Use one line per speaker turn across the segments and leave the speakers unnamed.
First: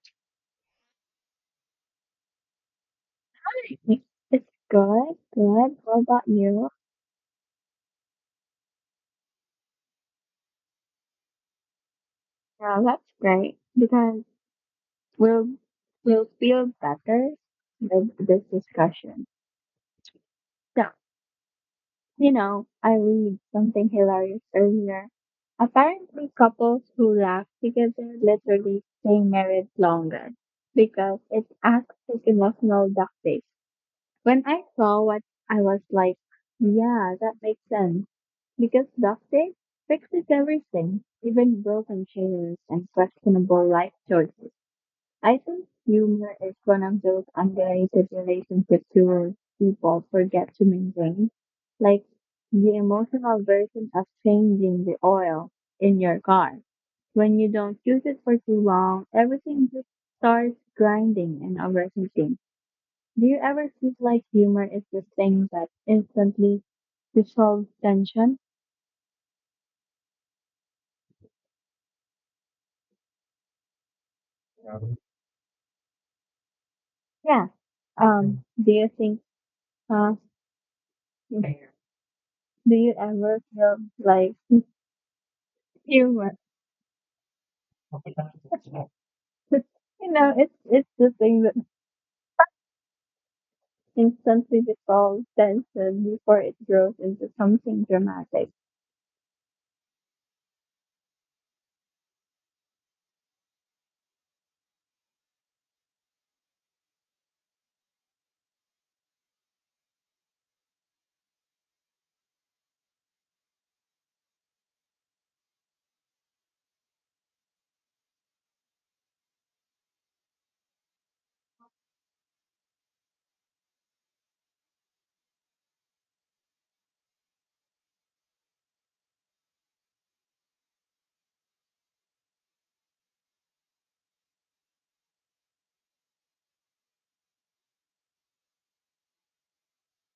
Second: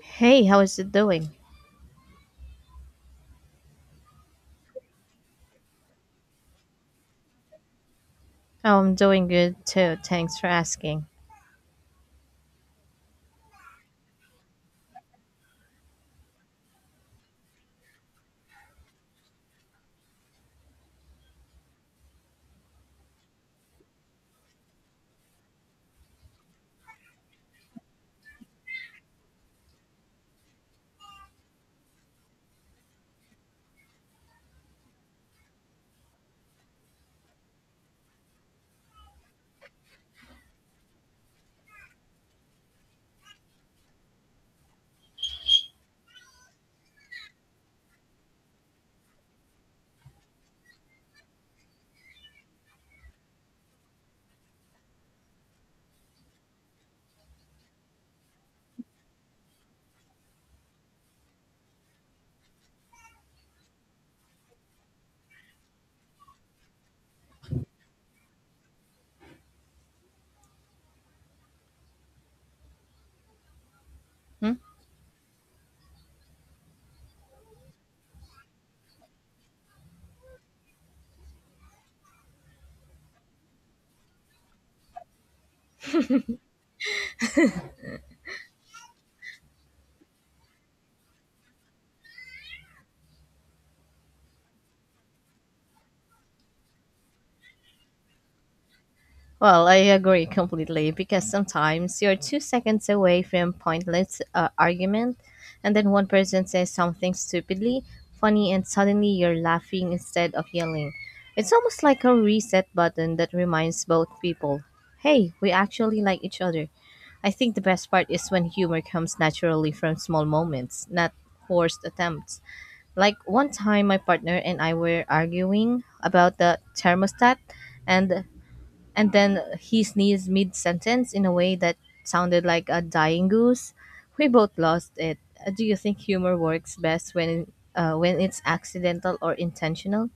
Hey, how is it doing?
It's good, good. How about you?
Oh, I'm doing good too. Thanks for asking.
Yeah, that's great because we'll we'll feel better with this discussion. So, I read something hilarious earlier. Apparently, couples who laugh together literally stay married longer because it acts as emotional duct tape. When I saw what I was like, yeah, that makes sense. Because ducting fixes everything, even broken chairs and questionable life choices. I think humor is one of those underrated relationship tools people forget to maintain. Like the emotional version of changing the oil in your car. When you don't use it for too long, everything just starts grinding and overheating. Do you ever feel like humor is the thing that instantly resolves tension?
Hmm?
Yeah. Do you think, uh, do you ever feel like humor? It's the thing that instantly resolves tension before it grows into something dramatic.
Well, I agree completely because sometimes you're 2 seconds away from pointless argument, and then one person says something stupidly funny, and suddenly you're laughing instead of yelling. It's almost like a reset button that reminds both people, "Hey, we actually like each other." I think the best part is when humor comes naturally from small moments, not forced attempts. Like one time my partner and I were arguing about the thermostat and and then he sneezed mid sentence in a way that sounded like a dying goose. We both lost it. Do you think humor works best when it's accidental or intentional?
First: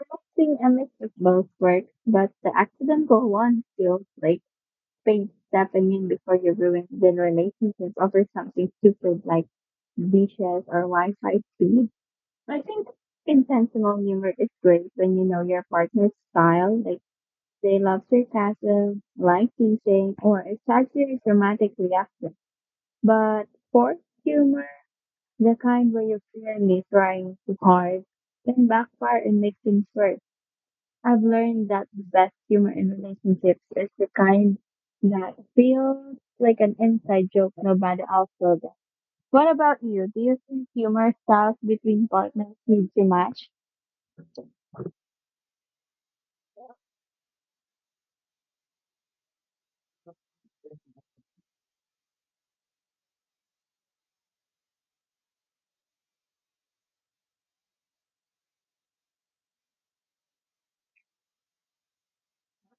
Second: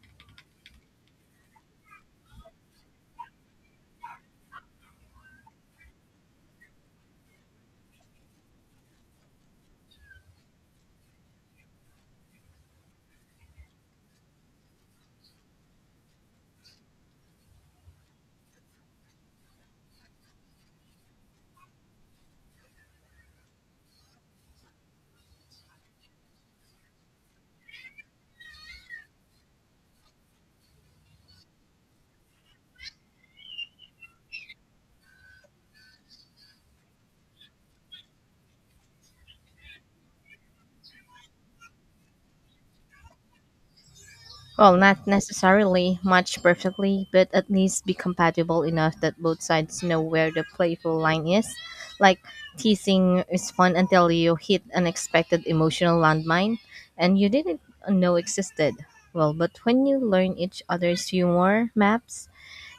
I think a mix of both works, but the accidental one feels like, wait, stepping in before you ruin the relationship over something stupid like dishes or Wi-Fi speed. I think intentional humor is great when you know your partner's style, like they love sarcasm, light teasing, or exaggerated dramatic reactions. But forced humor, the kind where you're clearly trying too hard, can backfire and make things worse. I've learned that the best humor in relationships is the kind that feels like an inside joke nobody else will get. What about you? Do you think humor styles between partners need to match?
Well, not necessarily match perfectly, but at least be compatible enough that both sides know where the playful line is. Like, teasing is fun until you hit an unexpected emotional landmine and you didn't know existed. Well, but when you learn each other's humor maps,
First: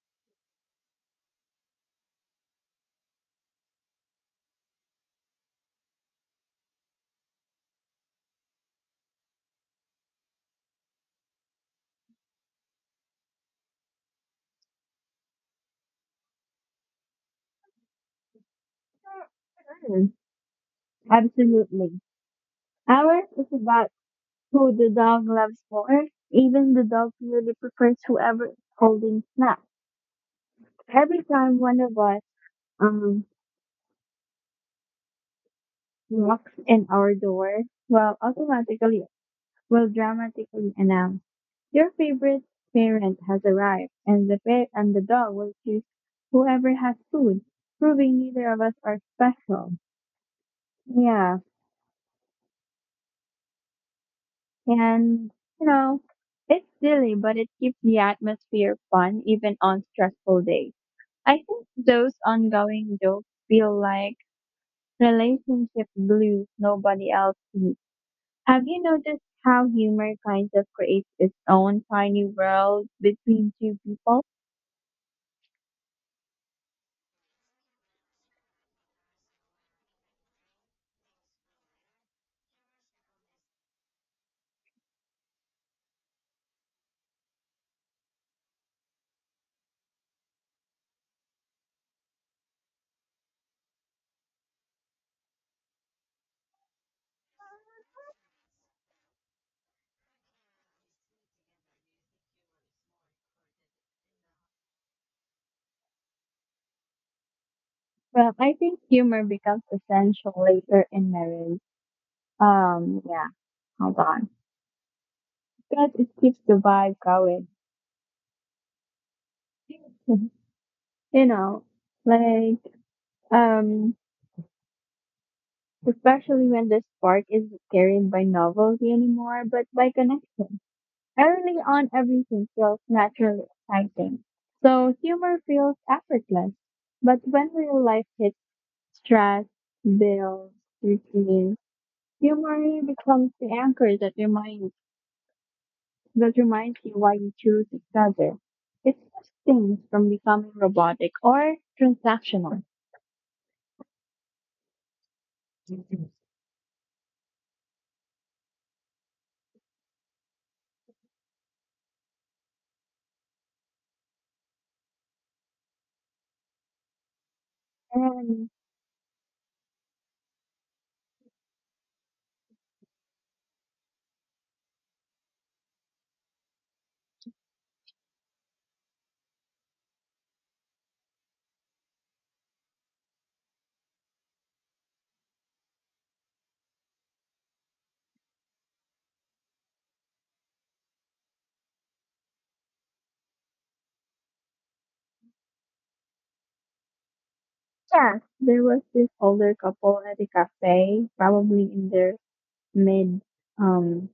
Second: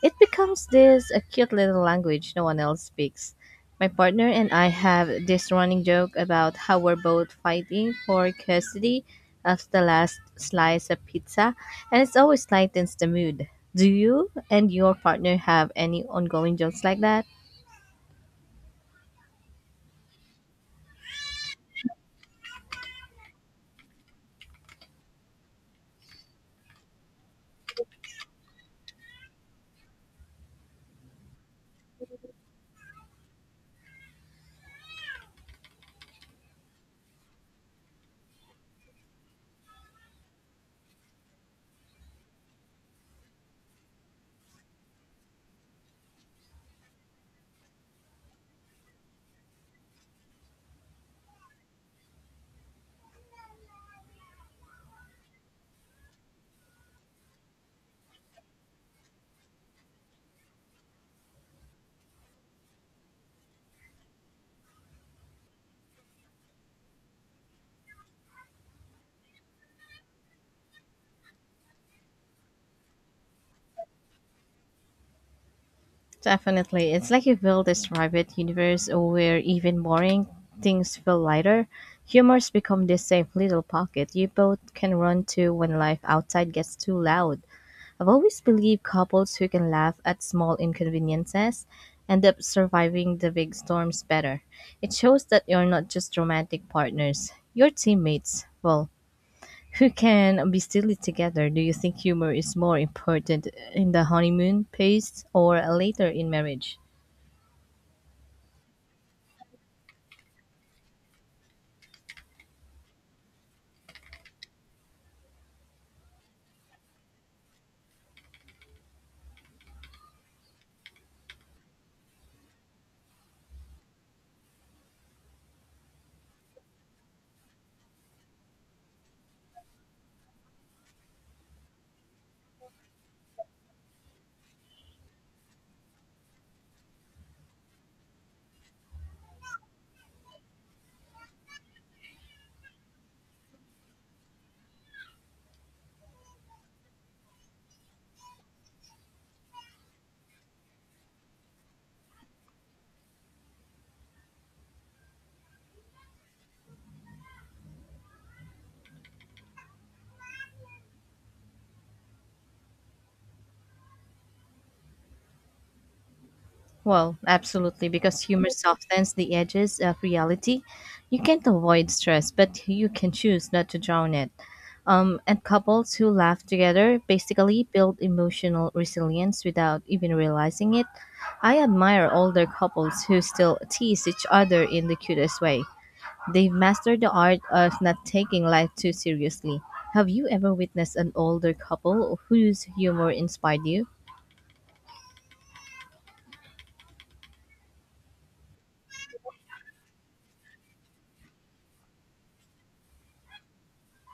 it becomes this a cute little language no one else speaks. My partner and I have this running joke about how we're both fighting for custody of the last slice of pizza, and it always lightens the mood. Do you and your partner have any ongoing jokes like that?
Mm, absolutely. Ours is about who the dog loves more. Even the dog really prefers whoever is holding snacks. Every time one of us um knocks in our door, well, automatically will dramatically announce, "Your favorite parent has arrived," and and the dog will choose whoever has food, proving neither of us are special. Yeah, and you know, it's silly, but it keeps the atmosphere fun even on stressful days. I think those ongoing jokes feel like relationship blues nobody else sees. Have you noticed how humor kind of creates its own tiny world between two people?
Definitely. It's like you build this private universe where even boring things feel lighter. Humors become this safe little pocket you both can run to when life outside gets too loud. I've always believed couples who can laugh at small inconveniences end up surviving the big storms better. It shows that you're not just romantic partners, you're teammates, well, who can be silly together. Do you think humor is more important in the honeymoon phase or later in marriage?
Well, I think humor becomes essential later in marriage. Yeah, hold on. Because it keeps the vibe going. You know, like, um, Especially when the spark isn't carried by novelty anymore, but by connection. Early on, everything feels naturally exciting. So humor feels effortless. But when real life hits stress, bills, routines, humor becomes the anchor that reminds you why you choose each other. It keeps things from becoming robotic or transactional.
Well, absolutely, because
And
humor softens the edges of reality. You can't avoid stress, but you can choose not to drown it. And couples who laugh together basically build emotional resilience without even realizing it. I admire older couples who still tease each other in the cutest way. They've mastered the art of not taking life too seriously. Have you ever witnessed an older couple whose humor inspired you?
yeah, there was this older couple at a cafe, probably in their mid, um,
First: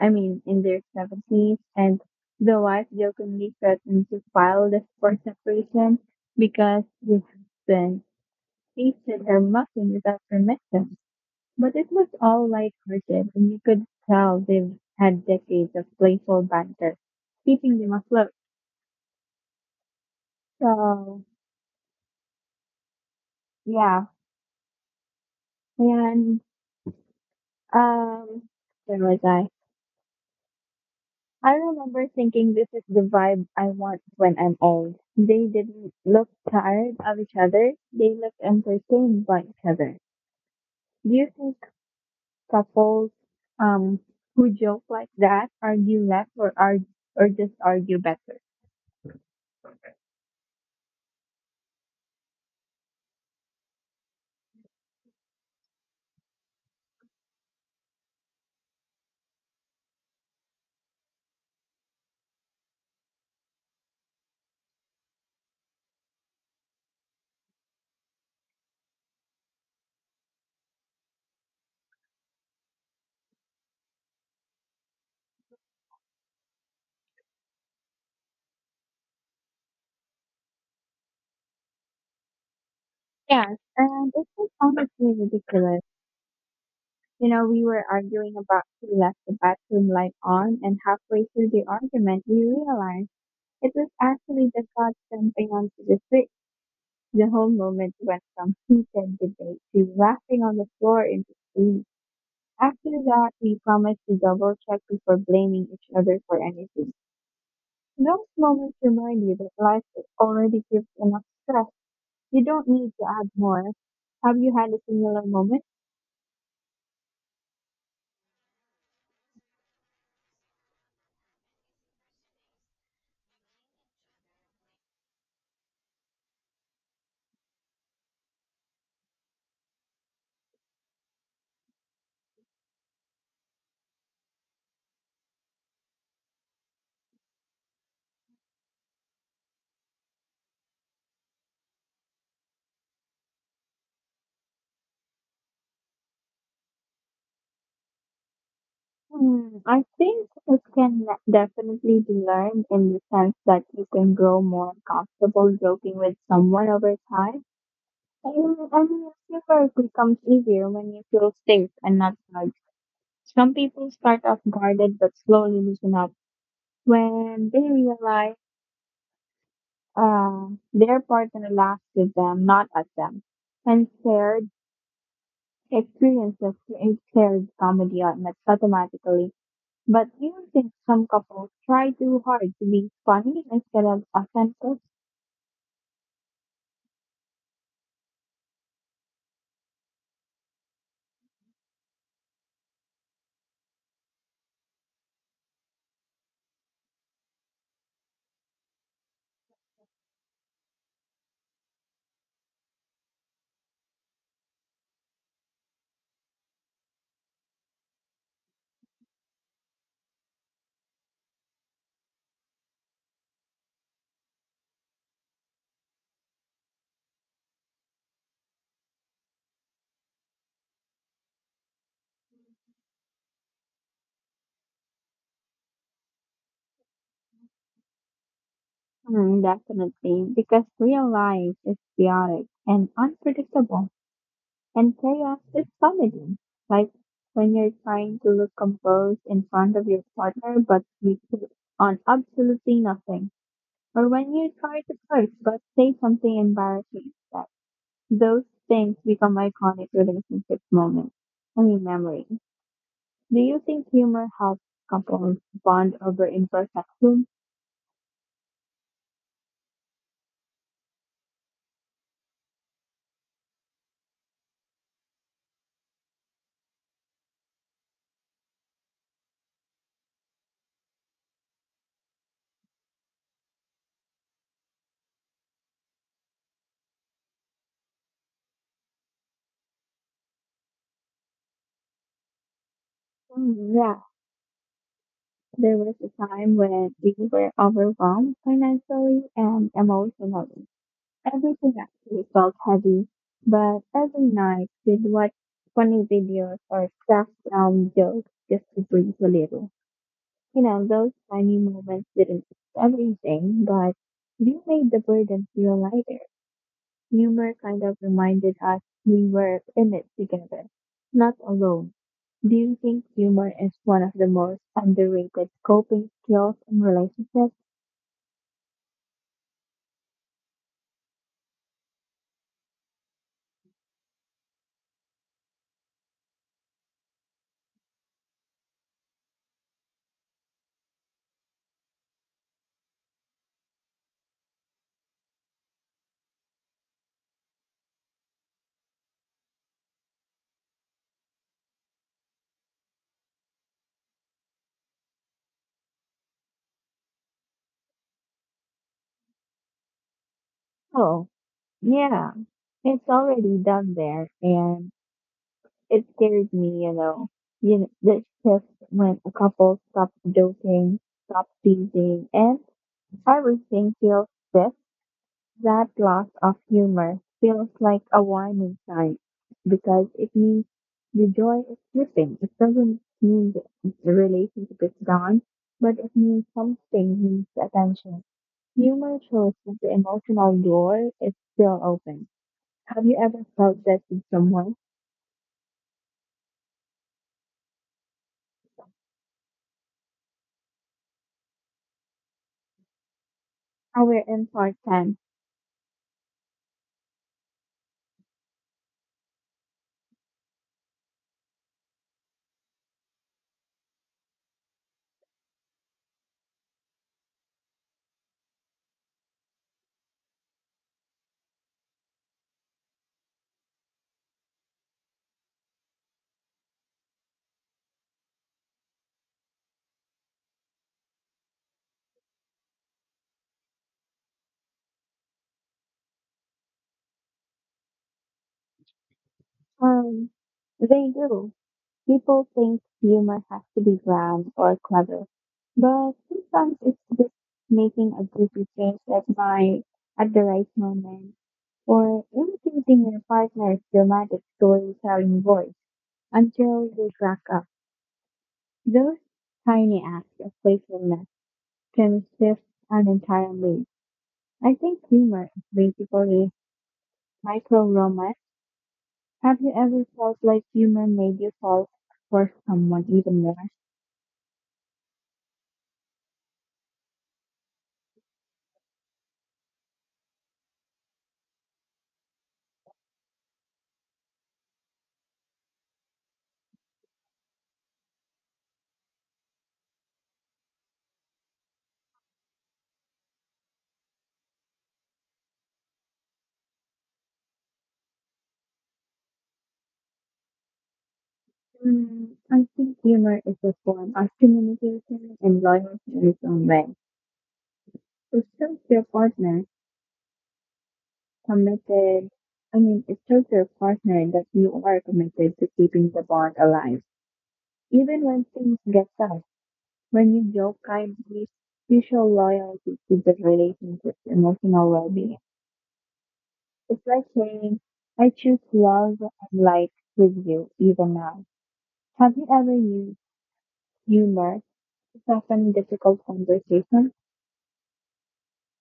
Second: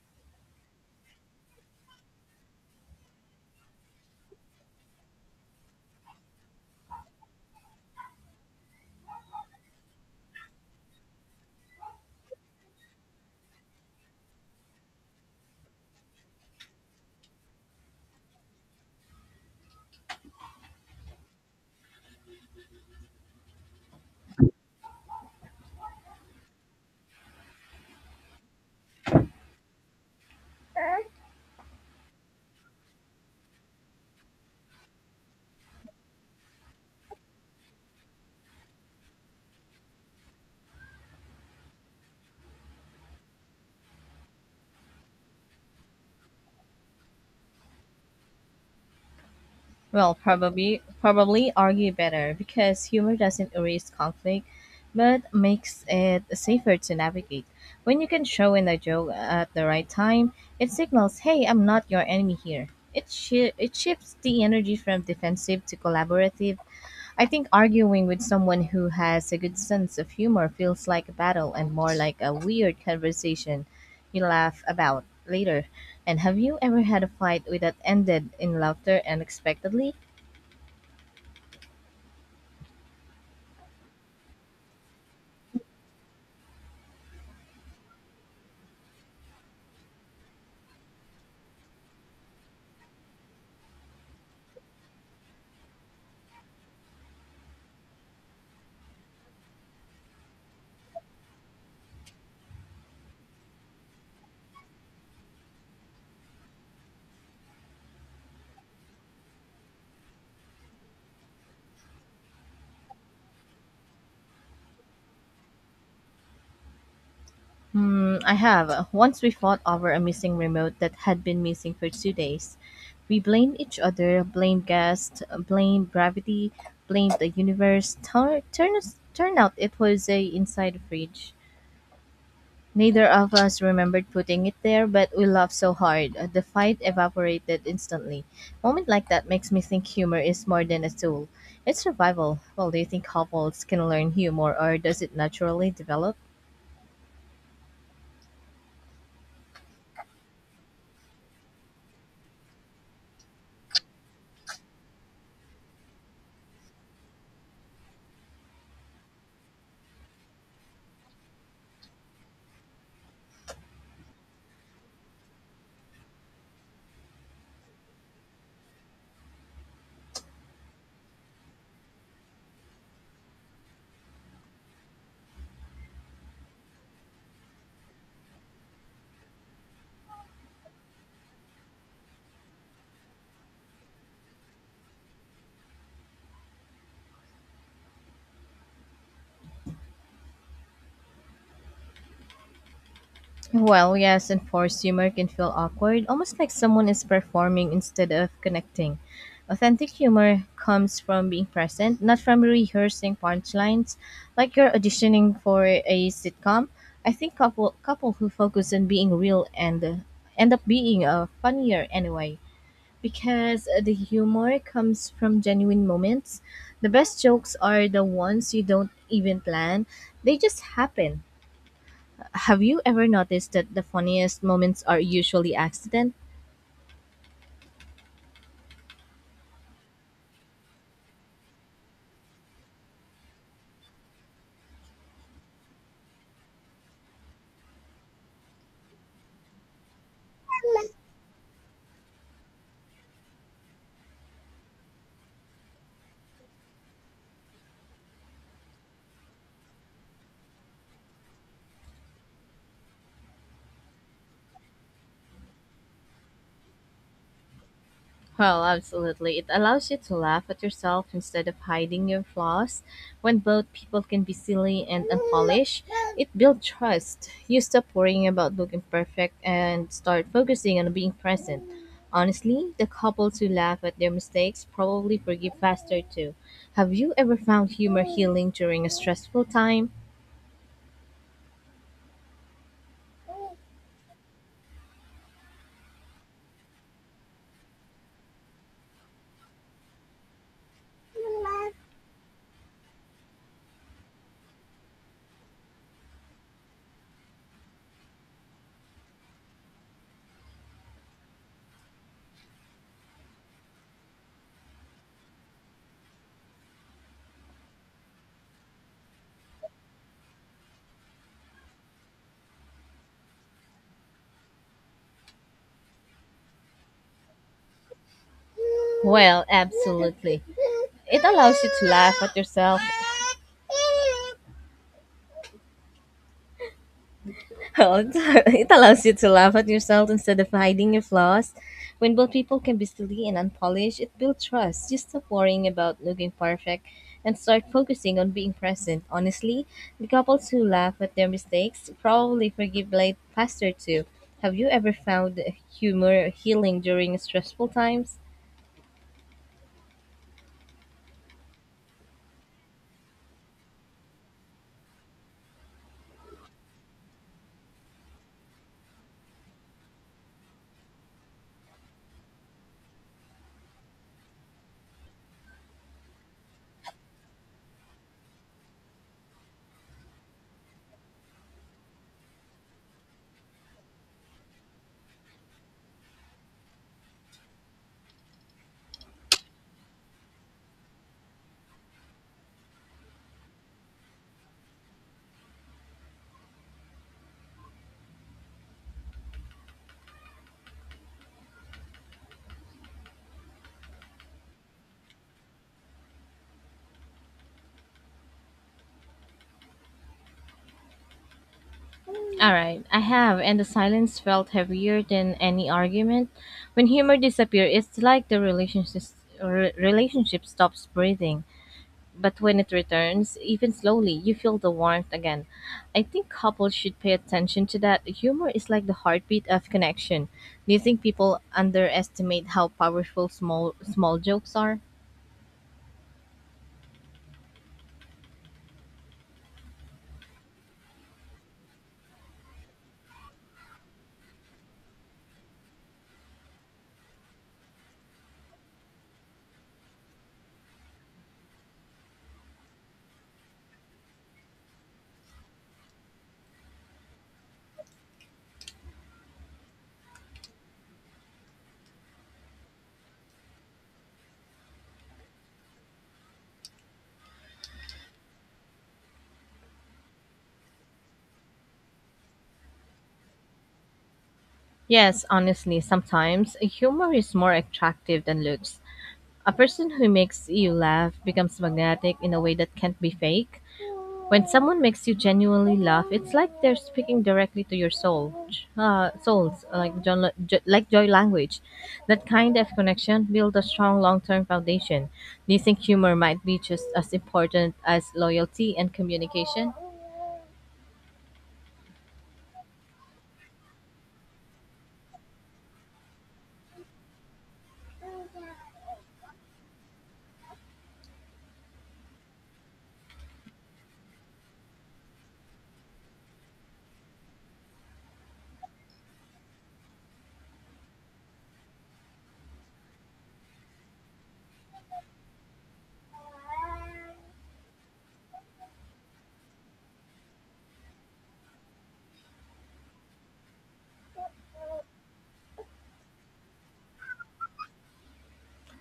in their 70s, and the wife jokingly threatened to file the for separation because the husband tasted her muffin without permission. But it looked all light hearted, and you could tell they've had decades of playful banter, keeping them afloat. So, yeah. And, um, where was I? I remember thinking this is the vibe I want when I'm old. They didn't look tired of each other, they looked entertained by each other. Do you think couples, um, who joke like that argue less, or argue, or just argue better?
Well, probably argue better because humor doesn't erase conflict, but makes it safer to navigate. When you can show in a joke at the right time, it signals, "Hey, I'm not your enemy here." It shifts the energy from defensive to collaborative. I think arguing with someone who has a good sense of humor feels like a battle and more like a weird conversation you laugh about later. And have you ever had a fight that ended in laughter unexpectedly?
Yes, and it was honestly ridiculous. You know, we were arguing about who left the bathroom light on, and halfway through the argument, we realized it was actually the cat jumping onto the switch. The whole moment went from heated debate to laughing on the floor in the. After that, we promised to double check before blaming each other for anything. Those moments remind you that life already gives enough stress. You don't need to add more. Have you had a similar moment?
Hmm, I have. Once we fought over a missing remote that had been missing for 2 days. We blamed each other, blamed guests, blamed gravity, blamed the universe. Turn out it was a inside fridge. Neither of us remembered putting it there, but we laughed so hard. The fight evaporated instantly. Moment like that makes me think humor is more than a tool. It's survival. Well, do you think couples can learn humor or does it naturally develop?
Hmm, I think it can definitely be learned in the sense that you can grow more comfortable joking with someone over time. I mean, humor becomes easier when you feel safe and not judged. Some people start off guarded but slowly loosen up when they realize uh, their partner laughs with them, not at them. And shared experiences create shared comedy automatically. But do you think some couples try too hard to be funny instead of authentic?
Well, yes, and forced humor can feel awkward, almost like someone is performing instead of connecting. Authentic humor comes from being present, not from rehearsing punchlines, like you're auditioning for a sitcom. I think couple who focus on being real and end up being funnier anyway, because the humor comes from genuine moments. The best jokes are the ones you don't even plan; they just happen. Have you ever noticed that the funniest moments are usually accident?
Hmm, definitely, because real life is chaotic and unpredictable, and chaos is comedy. Like when you're trying to look composed in front of your partner, but you put on absolutely nothing, or when you try to flirt but say something embarrassing instead. Those things become iconic relationship moments. I mean, memories. Do you think humor helps couples bond over imperfection?
Well, absolutely. It allows you to laugh at yourself instead of hiding your flaws. When both people can be silly and unpolished, it builds trust. You stop worrying about looking perfect and start focusing on being present. Honestly, the couples who laugh at their mistakes probably forgive faster too. Have you ever found humor healing during a stressful time?
Mm, yeah, there was a time when we were overwhelmed financially and emotionally. Everything actually felt heavy, but every night we'd watch funny videos or crack down jokes just to breathe a little. You know, those tiny moments didn't fix everything, but they made the burden feel lighter. Humor kind of reminded us we were in it together, not alone. Do you think humor is one of the most underrated coping skills in relationships?
Well, absolutely. It allows you to laugh at yourself. It allows you to laugh at yourself instead of hiding your flaws. When both people can be silly and unpolished, it builds trust. Just stop worrying about looking perfect and start focusing on being present. Honestly, the couples who laugh at their mistakes probably forgive late faster too. Have you ever found humor healing during stressful times?
Oh, yeah. It's already done there, and it scared me, you know. You know, the shift when a couple stops joking, stops teasing, and everything feels stiff. That loss of humor feels like a warning sign because it means the joy is slipping. It doesn't mean the relationship is gone, but it means something needs attention. Humor shows that the emotional door is still open. Have you ever felt that with someone? Our in part ten?
All right, I have, and the silence felt heavier than any argument. When humor disappears, it's like the relationship relationship stops breathing. But when it returns, even slowly, you feel the warmth again. I think couples should pay attention to that. Humor is like the heartbeat of connection. Do you think people underestimate how powerful small jokes are?
Um, they do. People think humor has to be grand or clever, but sometimes it's just making a goofy face at my at the right moment or imitating your partner's dramatic storytelling voice until they crack up. Those tiny acts of playfulness can shift an entire mood. I think humor is basically micro romance. Have you ever felt like humor made you fall for someone even more?
Yes, honestly, sometimes humor is more attractive than looks. A person who makes you laugh becomes magnetic in a way that can't be fake. When someone makes you genuinely laugh, it's like they're speaking directly to your soul, souls, like like joy language. That kind of connection builds a strong long-term foundation. Do you think humor might be just as important as loyalty and communication?
Mm, I think humor is a form of communication and loyalty in its own way. It shows your partner committed, it shows your partner that you are committed to keeping the bond alive. Even when things get tough, when you joke kindly, you show loyalty to the relationship's emotional well being. It's like saying, I choose love and light with you even now. Have you ever used humor to soften difficult conversations?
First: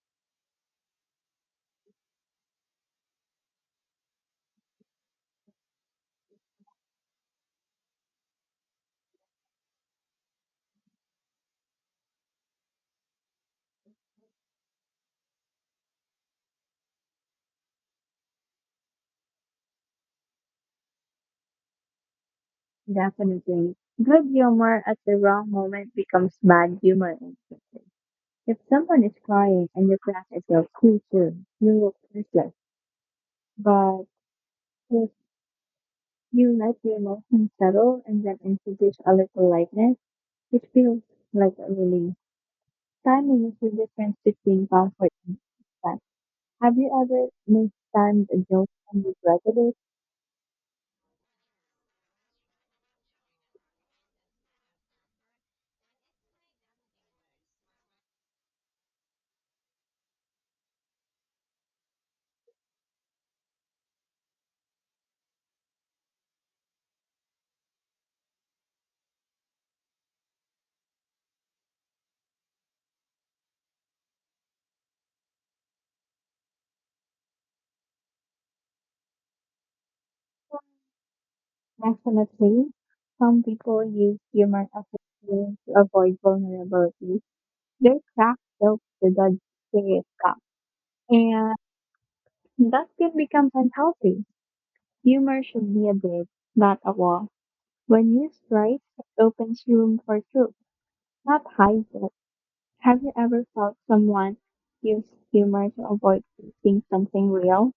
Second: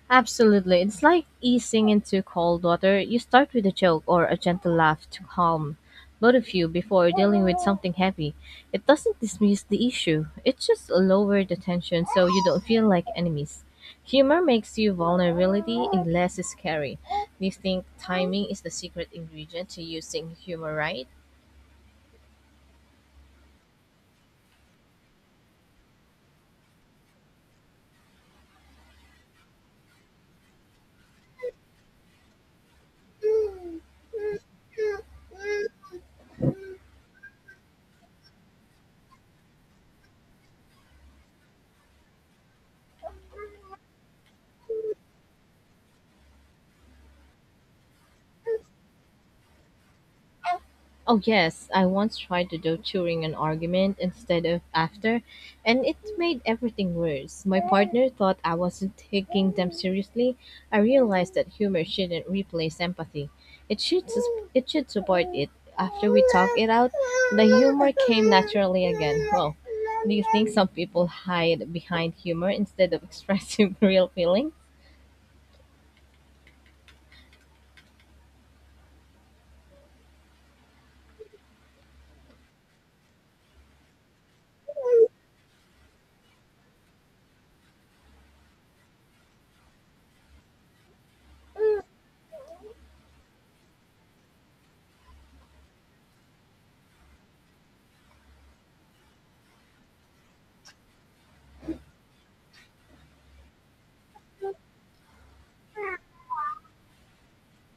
Absolutely. It's like easing into cold water. You start with a joke or a gentle laugh to calm both of you before dealing with something heavy. It doesn't dismiss the issue, it just lowers the tension so you don't feel like enemies. Humor makes you vulnerability and less scary. Do you think timing is the secret ingredient to using humor right?
Definitely. Good humor at the wrong moment becomes bad humor. If someone is crying and you crack yourself too soon, you look useless. But if you let the emotion settle and then introduce a little lightness, it feels like a relief. Timing is the difference between comfort and suspense. Have you ever mistimed a joke and regretted it?
Oh, yes, I once tried to do during an argument instead of after, and it made everything worse. My partner thought I wasn't taking them seriously. I realized that humor shouldn't replace empathy. It should support it. After we talked it out, the humor came naturally again. Well, do you think some people hide behind humor instead of expressing real feeling?
Definitely. Some people use humor as a tool to avoid vulnerability. Their crack builds to the serious cup, and that can become unhealthy. Humor should be a bridge, not a wall. When used right, it opens room for truth, not hides it. Have you ever felt someone use humor to avoid facing something real?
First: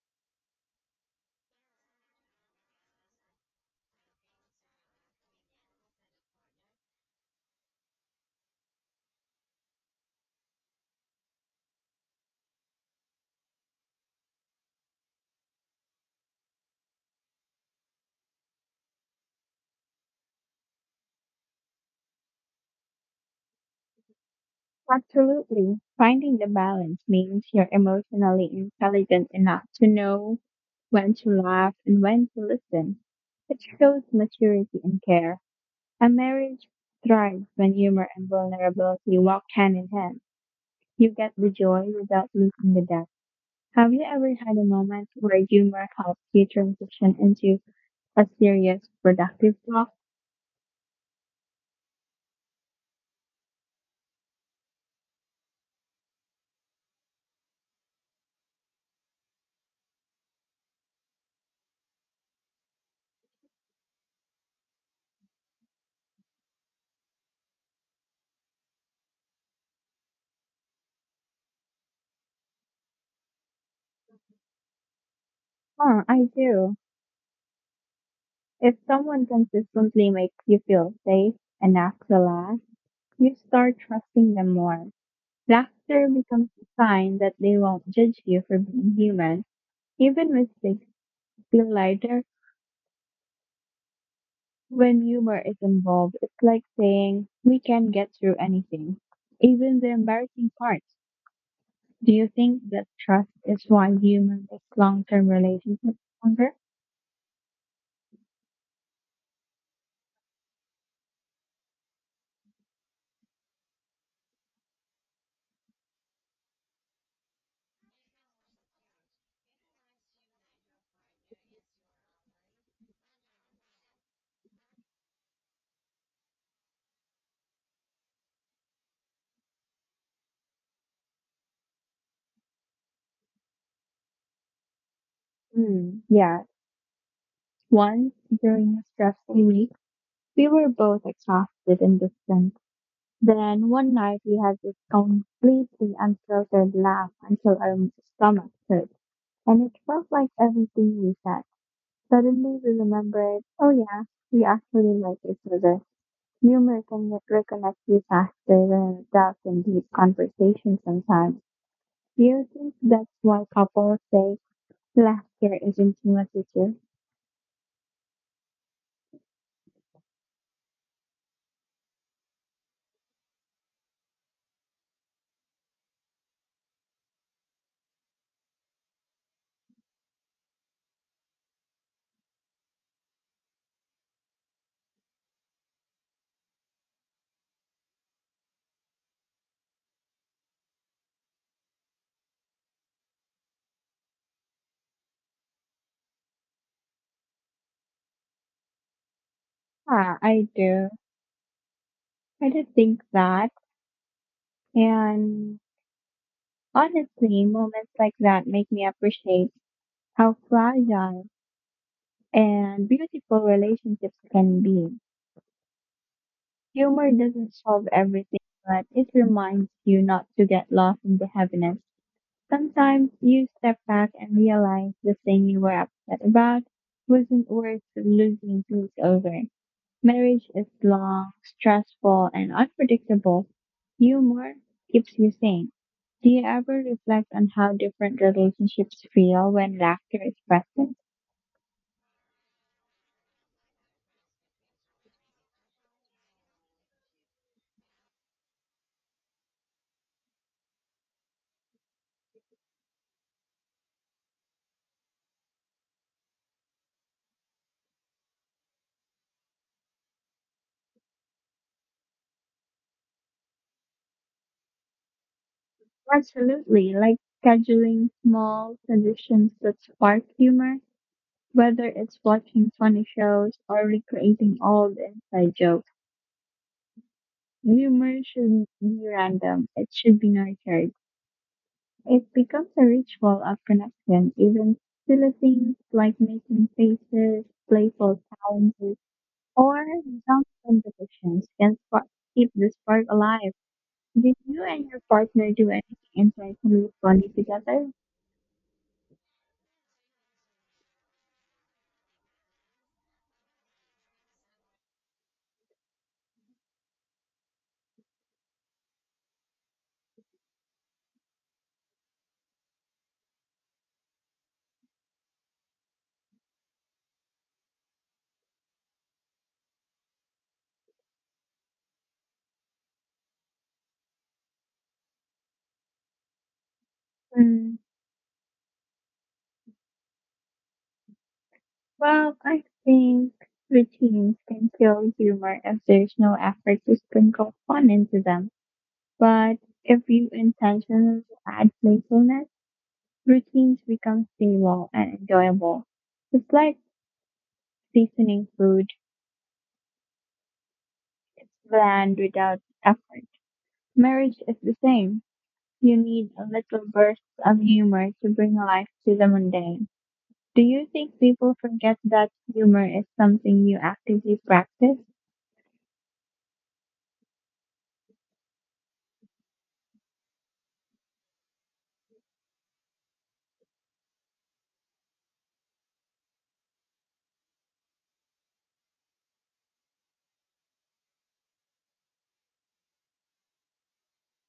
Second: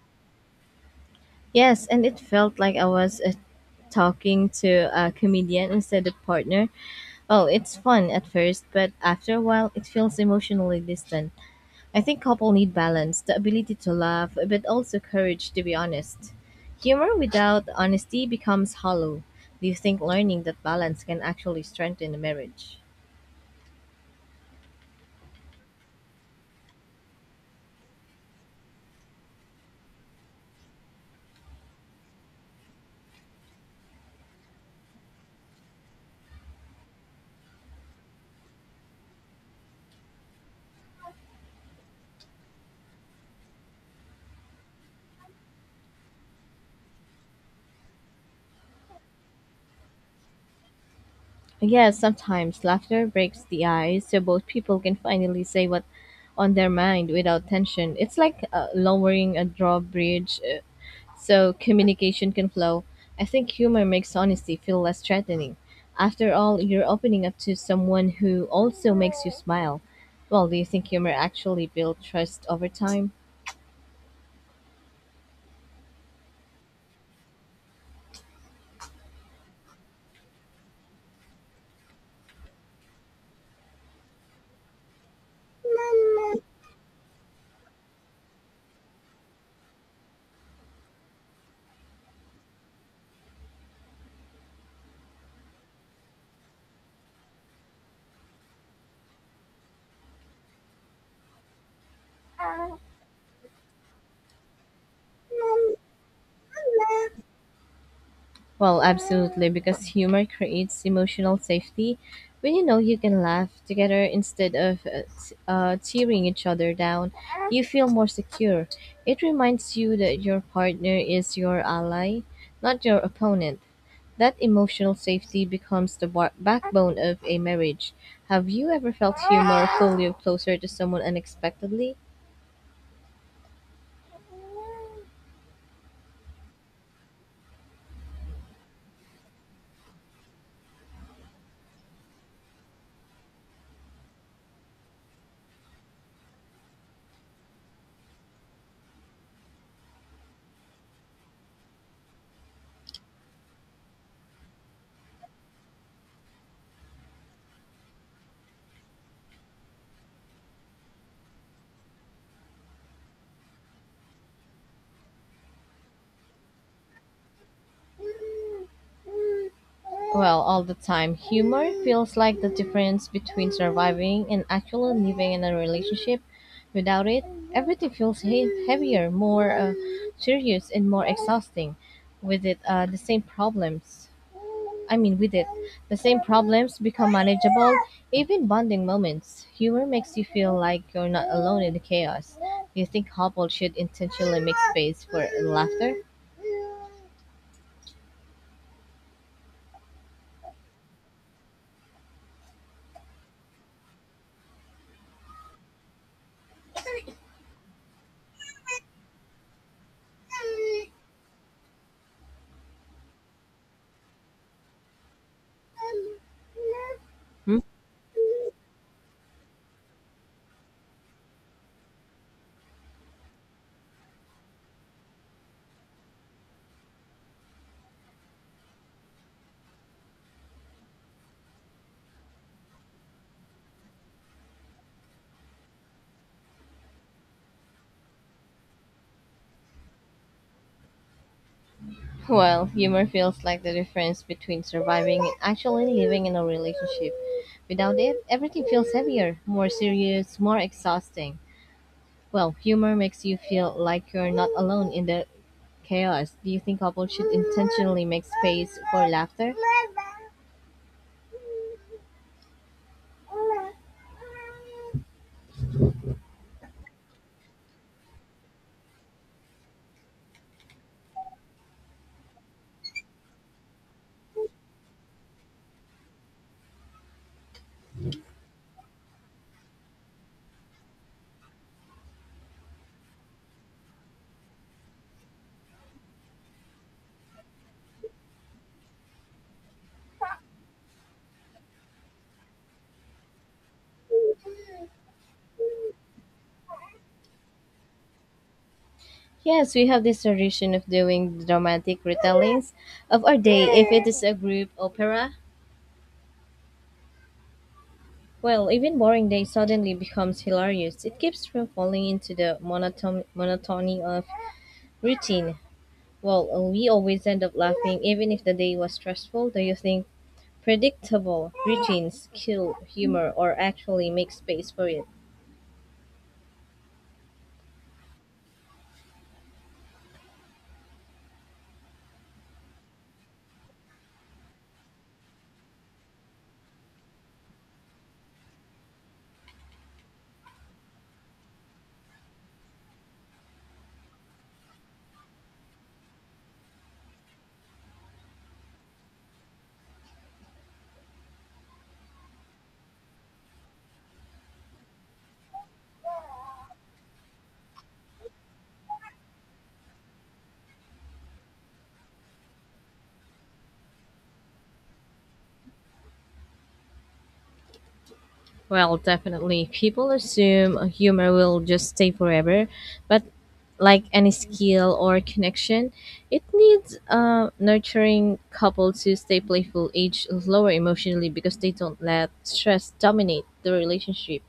Yes, and it felt like I was talking to a comedian instead of partner. Oh, it's fun at first, but after a while, it feels emotionally distant. I think couple need balance, the ability to laugh, but also courage to be honest. Humor without honesty becomes hollow. Do you think learning that balance can actually strengthen a marriage?
Absolutely. Finding the balance means you're emotionally intelligent enough to know when to laugh and when to listen. It shows maturity and care. A marriage thrives when humor and vulnerability walk hand in hand. You get the joy without losing the depth. Have you ever had a moment where humor helped you transition into a serious, productive talk?
Yes, sometimes laughter breaks the ice so both people can finally say what on their mind without tension. It's like lowering a drawbridge so communication can flow. I think humor makes honesty feel less threatening. After all, you're opening up to someone who also makes you smile. Well, do you think humor actually builds trust over time?
Huh, I do. If someone consistently makes you feel safe enough to laugh, you start trusting them more. Laughter becomes a sign that they won't judge you for being human. Even mistakes feel lighter. When humor is involved, it's like saying, we can get through anything, even the embarrassing parts. Do you think that trust is why humor makes long term relationships longer?
Well, absolutely, because humor creates emotional safety. When you know you can laugh together instead of tearing each other down, you feel more secure. It reminds you that your partner is your ally, not your opponent. That emotional safety becomes the backbone of a marriage. Have you ever felt humor pull you closer to someone unexpectedly?
Hmm, yeah. Once, during a stressful week, we were both exhausted and distant. Then one night we had this completely unfiltered laugh until our stomachs hurt, and it felt like everything we said. Suddenly we remembered, oh yeah, we actually like each other. Humor can reconnect you faster than a depth in deep conversation sometimes. Do you think that's why couples say laughter is intimacy too?
Well, all the time, humor feels like the difference between surviving and actually living in a relationship. Without it, everything feels heavier, more serious, and more exhausting. With it, uh, the same problems. With it, the same problems become manageable, even bonding moments. Humor makes you feel like you're not alone in the chaos. Do you think couples should intentionally make space for laughter?
Ah, I do. I do think that. And honestly, moments like that make me appreciate how fragile and beautiful relationships can be. Humor doesn't
Hmm?
solve everything, but it reminds you not to get lost in the heaviness. Sometimes you step back and realize the thing you were upset about wasn't worth losing sleep over. Marriage is long, stressful, and unpredictable. Humor keeps you sane. Do you ever reflect on how different relationships feel when laughter is present?
Well, humor feels like the difference between surviving and actually living in a relationship. Without it, everything feels heavier, more serious, more exhausting. Well, humor makes you feel like you're not alone in the chaos. Do you think couples should intentionally make space for laughter?
Absolutely, like scheduling small traditions that spark humor, whether it's watching funny shows or recreating old inside jokes. Humor you be random. It should be nurtured. It becomes a ritual of connection. Even silly things like making faces, playful challenges, or dance competitions can spark, keep the spark alive. Did you and your partner do anything intentionally funny together?
Yes, we have this tradition of doing dramatic retellings of our day. If it is a group opera, well, even boring day suddenly becomes hilarious. It keeps from falling into the monotony of routine. Well, we always end up laughing even if the day was stressful. Do you think predictable routines kill humor or actually make space for it?
Hmm. Well, I think routines can kill humor if there's no effort to sprinkle fun into them. But if you intentionally add playfulness, routines become stable and enjoyable. It's like seasoning food. It's bland without effort. Marriage is the same. You need a little burst of humor to bring life to the mundane. Do you think people forget that humor is something you actively practice?
Well, definitely. People assume a humor will just stay forever, but like any skill or connection, it needs a nurturing couple to stay playful, age lower emotionally because they don't let stress dominate the relationship.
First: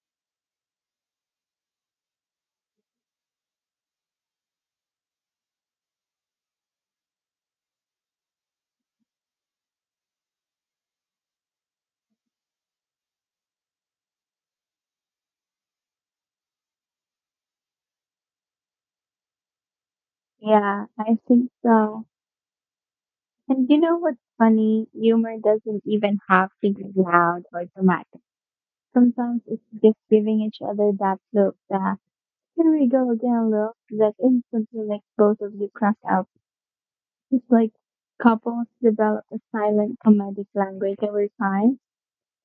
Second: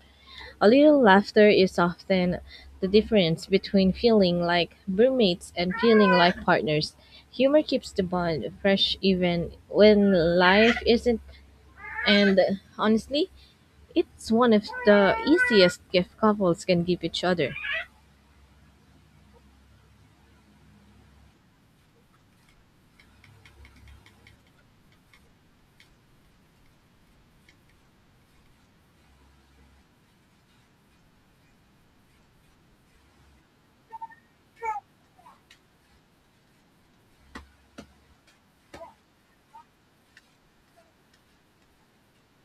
A little laughter is often the difference between feeling like roommates and feeling like partners. Humor keeps the bond fresh even when life isn't, and honestly, it's one of the easiest gift couples can give each other.
Yeah, I think so. And you know what's funny? Humor doesn't even have to be loud or dramatic. Sometimes it's just giving each other that look that, here we go again, love. That instantly makes both of you crack up. It's like couples develop a silent comedic language every time.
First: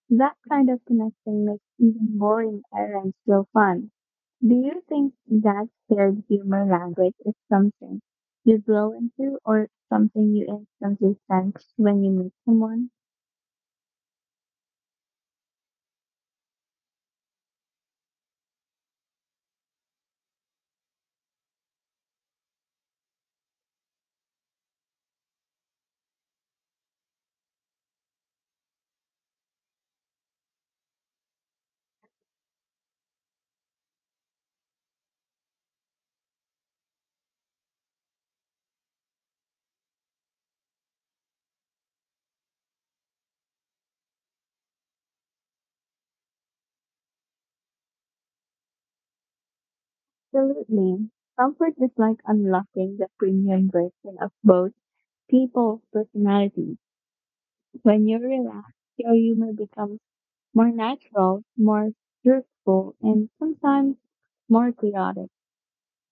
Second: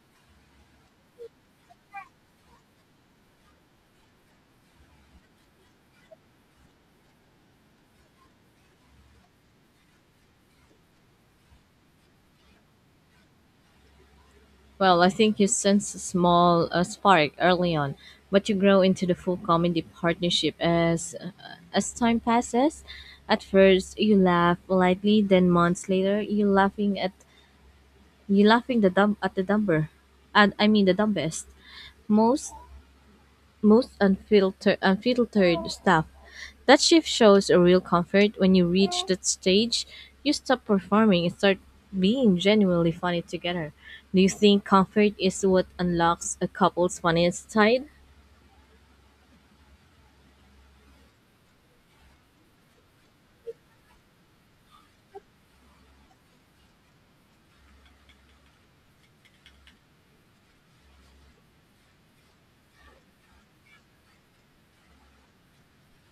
That kind of connection makes even boring errands feel fun. Do you think that shared humor language is something you grow into or something you instantly sense when you meet someone?
Well, I think you sense a small spark early on, but you grow into the full comedy partnership as time passes. At first, you laugh lightly, then months later, you're laughing at You laughing the dumb at the dumber, and I mean the dumbest, most most unfiltered stuff. That shift shows a real comfort when you reach that stage. You stop performing and start being genuinely funny together. Do you think comfort is what unlocks a couple's funniest side?
Absolutely. Comfort is like unlocking the premium version of both people's personalities. When you relax, your humor becomes more natural, more truthful, and sometimes more chaotic.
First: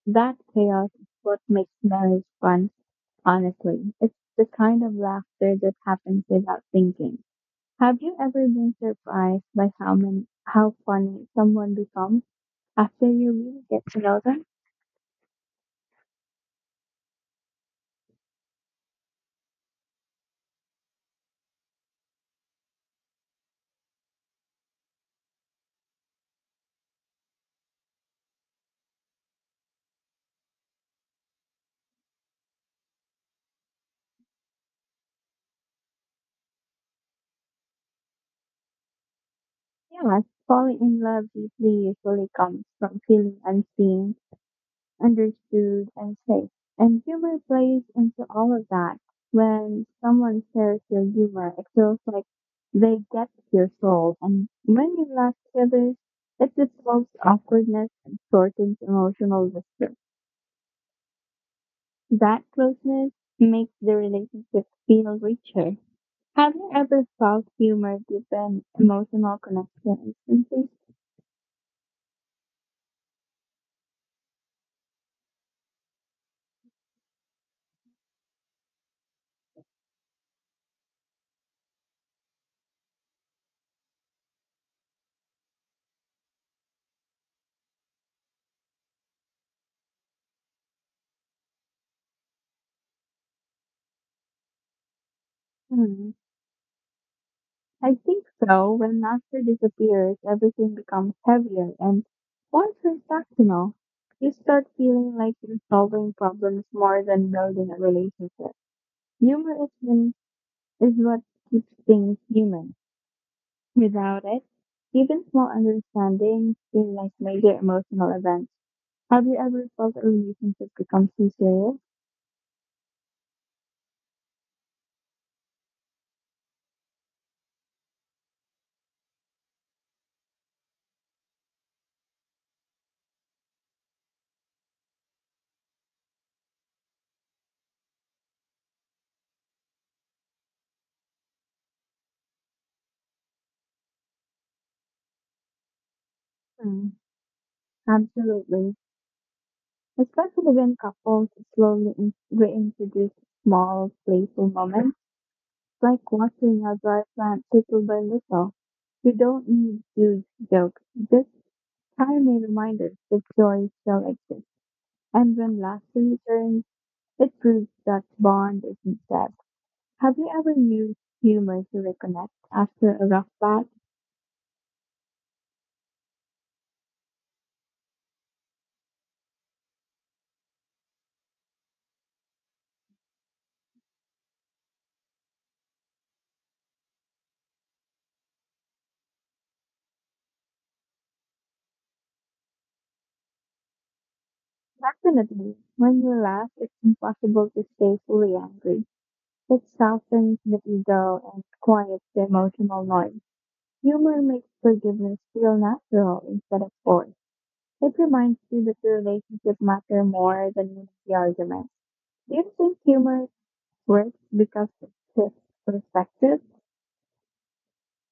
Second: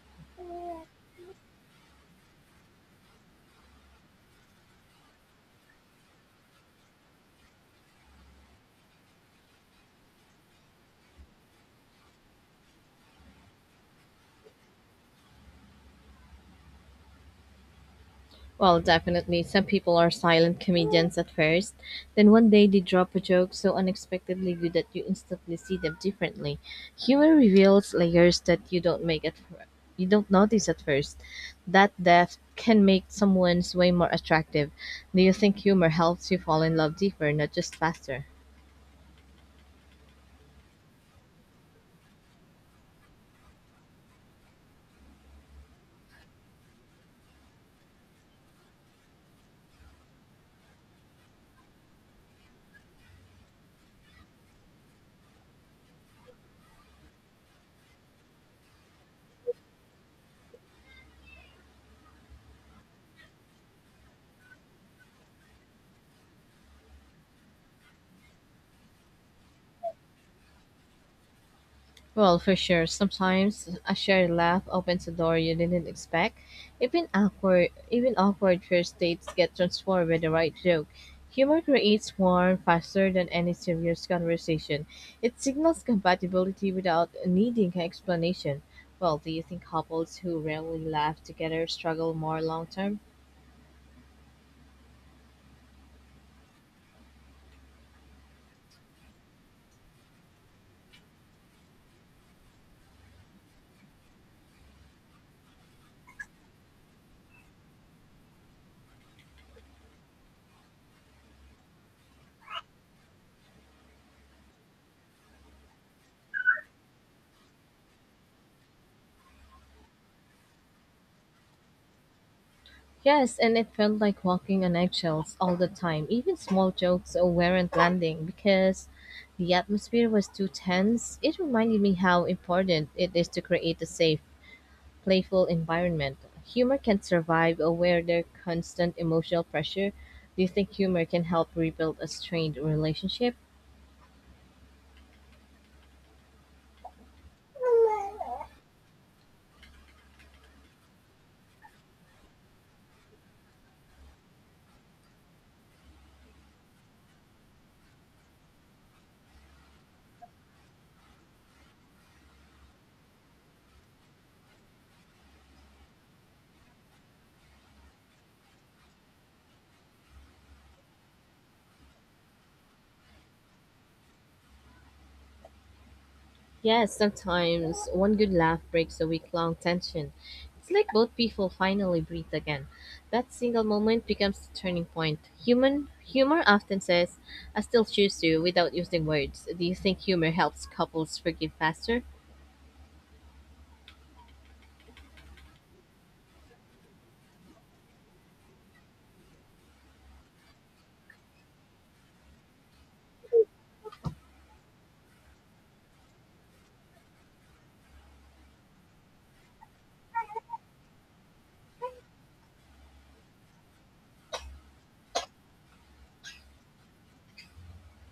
That chaos is what makes marriage fun, honestly. It's the kind of laughter that happens without thinking. Have you ever been surprised by how funny someone becomes after you really get to know them?
Well, definitely. Some people are silent comedians at first. Then one day they drop a joke so unexpectedly good that you instantly see them differently. Humor reveals layers that you don't notice at first. That depth can make someone's way more attractive. Do you think humor helps you fall in love deeper, not just faster?
Yes, falling in love deeply usually comes from feeling unseen understood, and safe. And humor plays into all of that. When someone shares your humor, it feels like they get your soul. And when you laugh together, it dissolves awkwardness and shortens emotional distance. That closeness makes the relationship feel richer. Have you ever felt humor deepen emotional connection instantly?
Well, for sure, sometimes a shared laugh opens a door you didn't expect. Even awkward first dates get transformed with the right joke. Humor creates warmth faster than any serious conversation. It signals compatibility without needing explanation. Well, do you think couples who rarely laugh together struggle more long term?
Hmm. I think so. When Napster disappears, everything becomes heavier, and once you're transactional, you start feeling like you're solving problems more than building a relationship. Humor is, when, is what keeps things human. Without it, even small understandings feel like major emotional events. Have you ever felt a relationship become too serious?
Yes, and it felt like walking on eggshells all the time. Even small jokes weren't landing because the atmosphere was too tense. It reminded me how important it is to create a safe, playful environment. Humor can survive where there's constant emotional pressure. Do you think humor can help rebuild a strained relationship?
Mm, absolutely. Especially when couples slowly reintroduce small, playful moments. It's like watching a dry plant settle by little. You don't need huge jokes, just tiny reminders that joy still exists. And when laughter returns, it proves that bond isn't dead. Have you ever used humor to reconnect after a rough patch?
Yes, sometimes one good laugh breaks a week long tension. It's like both people finally breathe again. That single moment becomes the turning point. Human humor often says, I still choose you without using words. Do you think humor helps couples forgive faster?
Definitely. When you laugh, it's impossible to stay fully angry. It softens the ego and quiets the emotional noise. Humor makes forgiveness feel natural instead of forced. It reminds you that the relationship matter more than winning the argument. Do you think humor works because it shifts perspective?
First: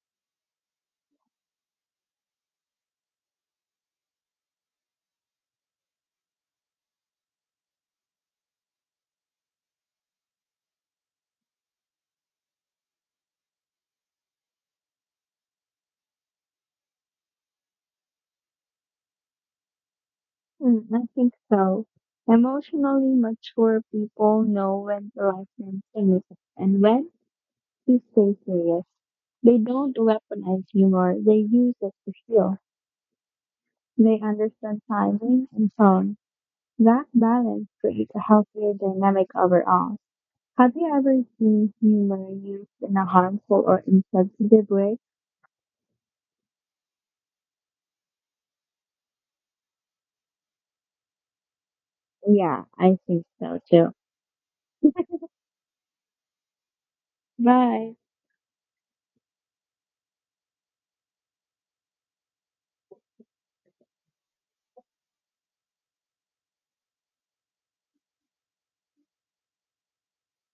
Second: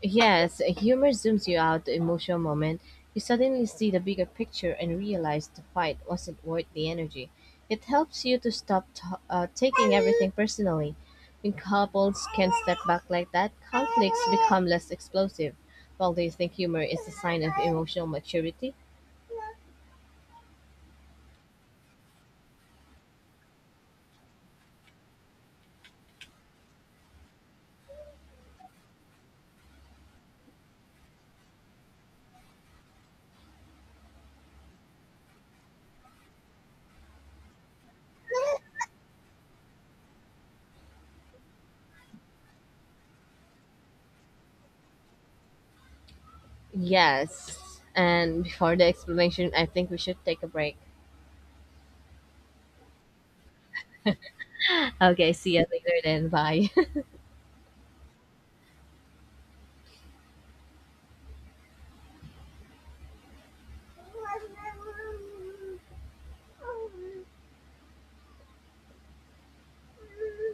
Yes, humor zooms you out the emotional moment. You suddenly see the bigger picture and realize the fight wasn't worth the energy. It helps you to stop taking everything personally. When couples can step back like that, conflicts become less explosive. Well, do you think humor is a sign of emotional maturity?
Hmm, I think so. Emotionally mature people know when to laugh and innocent and when to stay serious. They don't weaponize humor, they use it to heal. They understand timing and tone. That balance creates a healthier dynamic overall. Have you ever seen humor used in a harmful or insensitive way?
Yes. And before the explanation, I think we should take a break.
Yeah, I think so too.
Okay, see you later then. Bye.
Bye.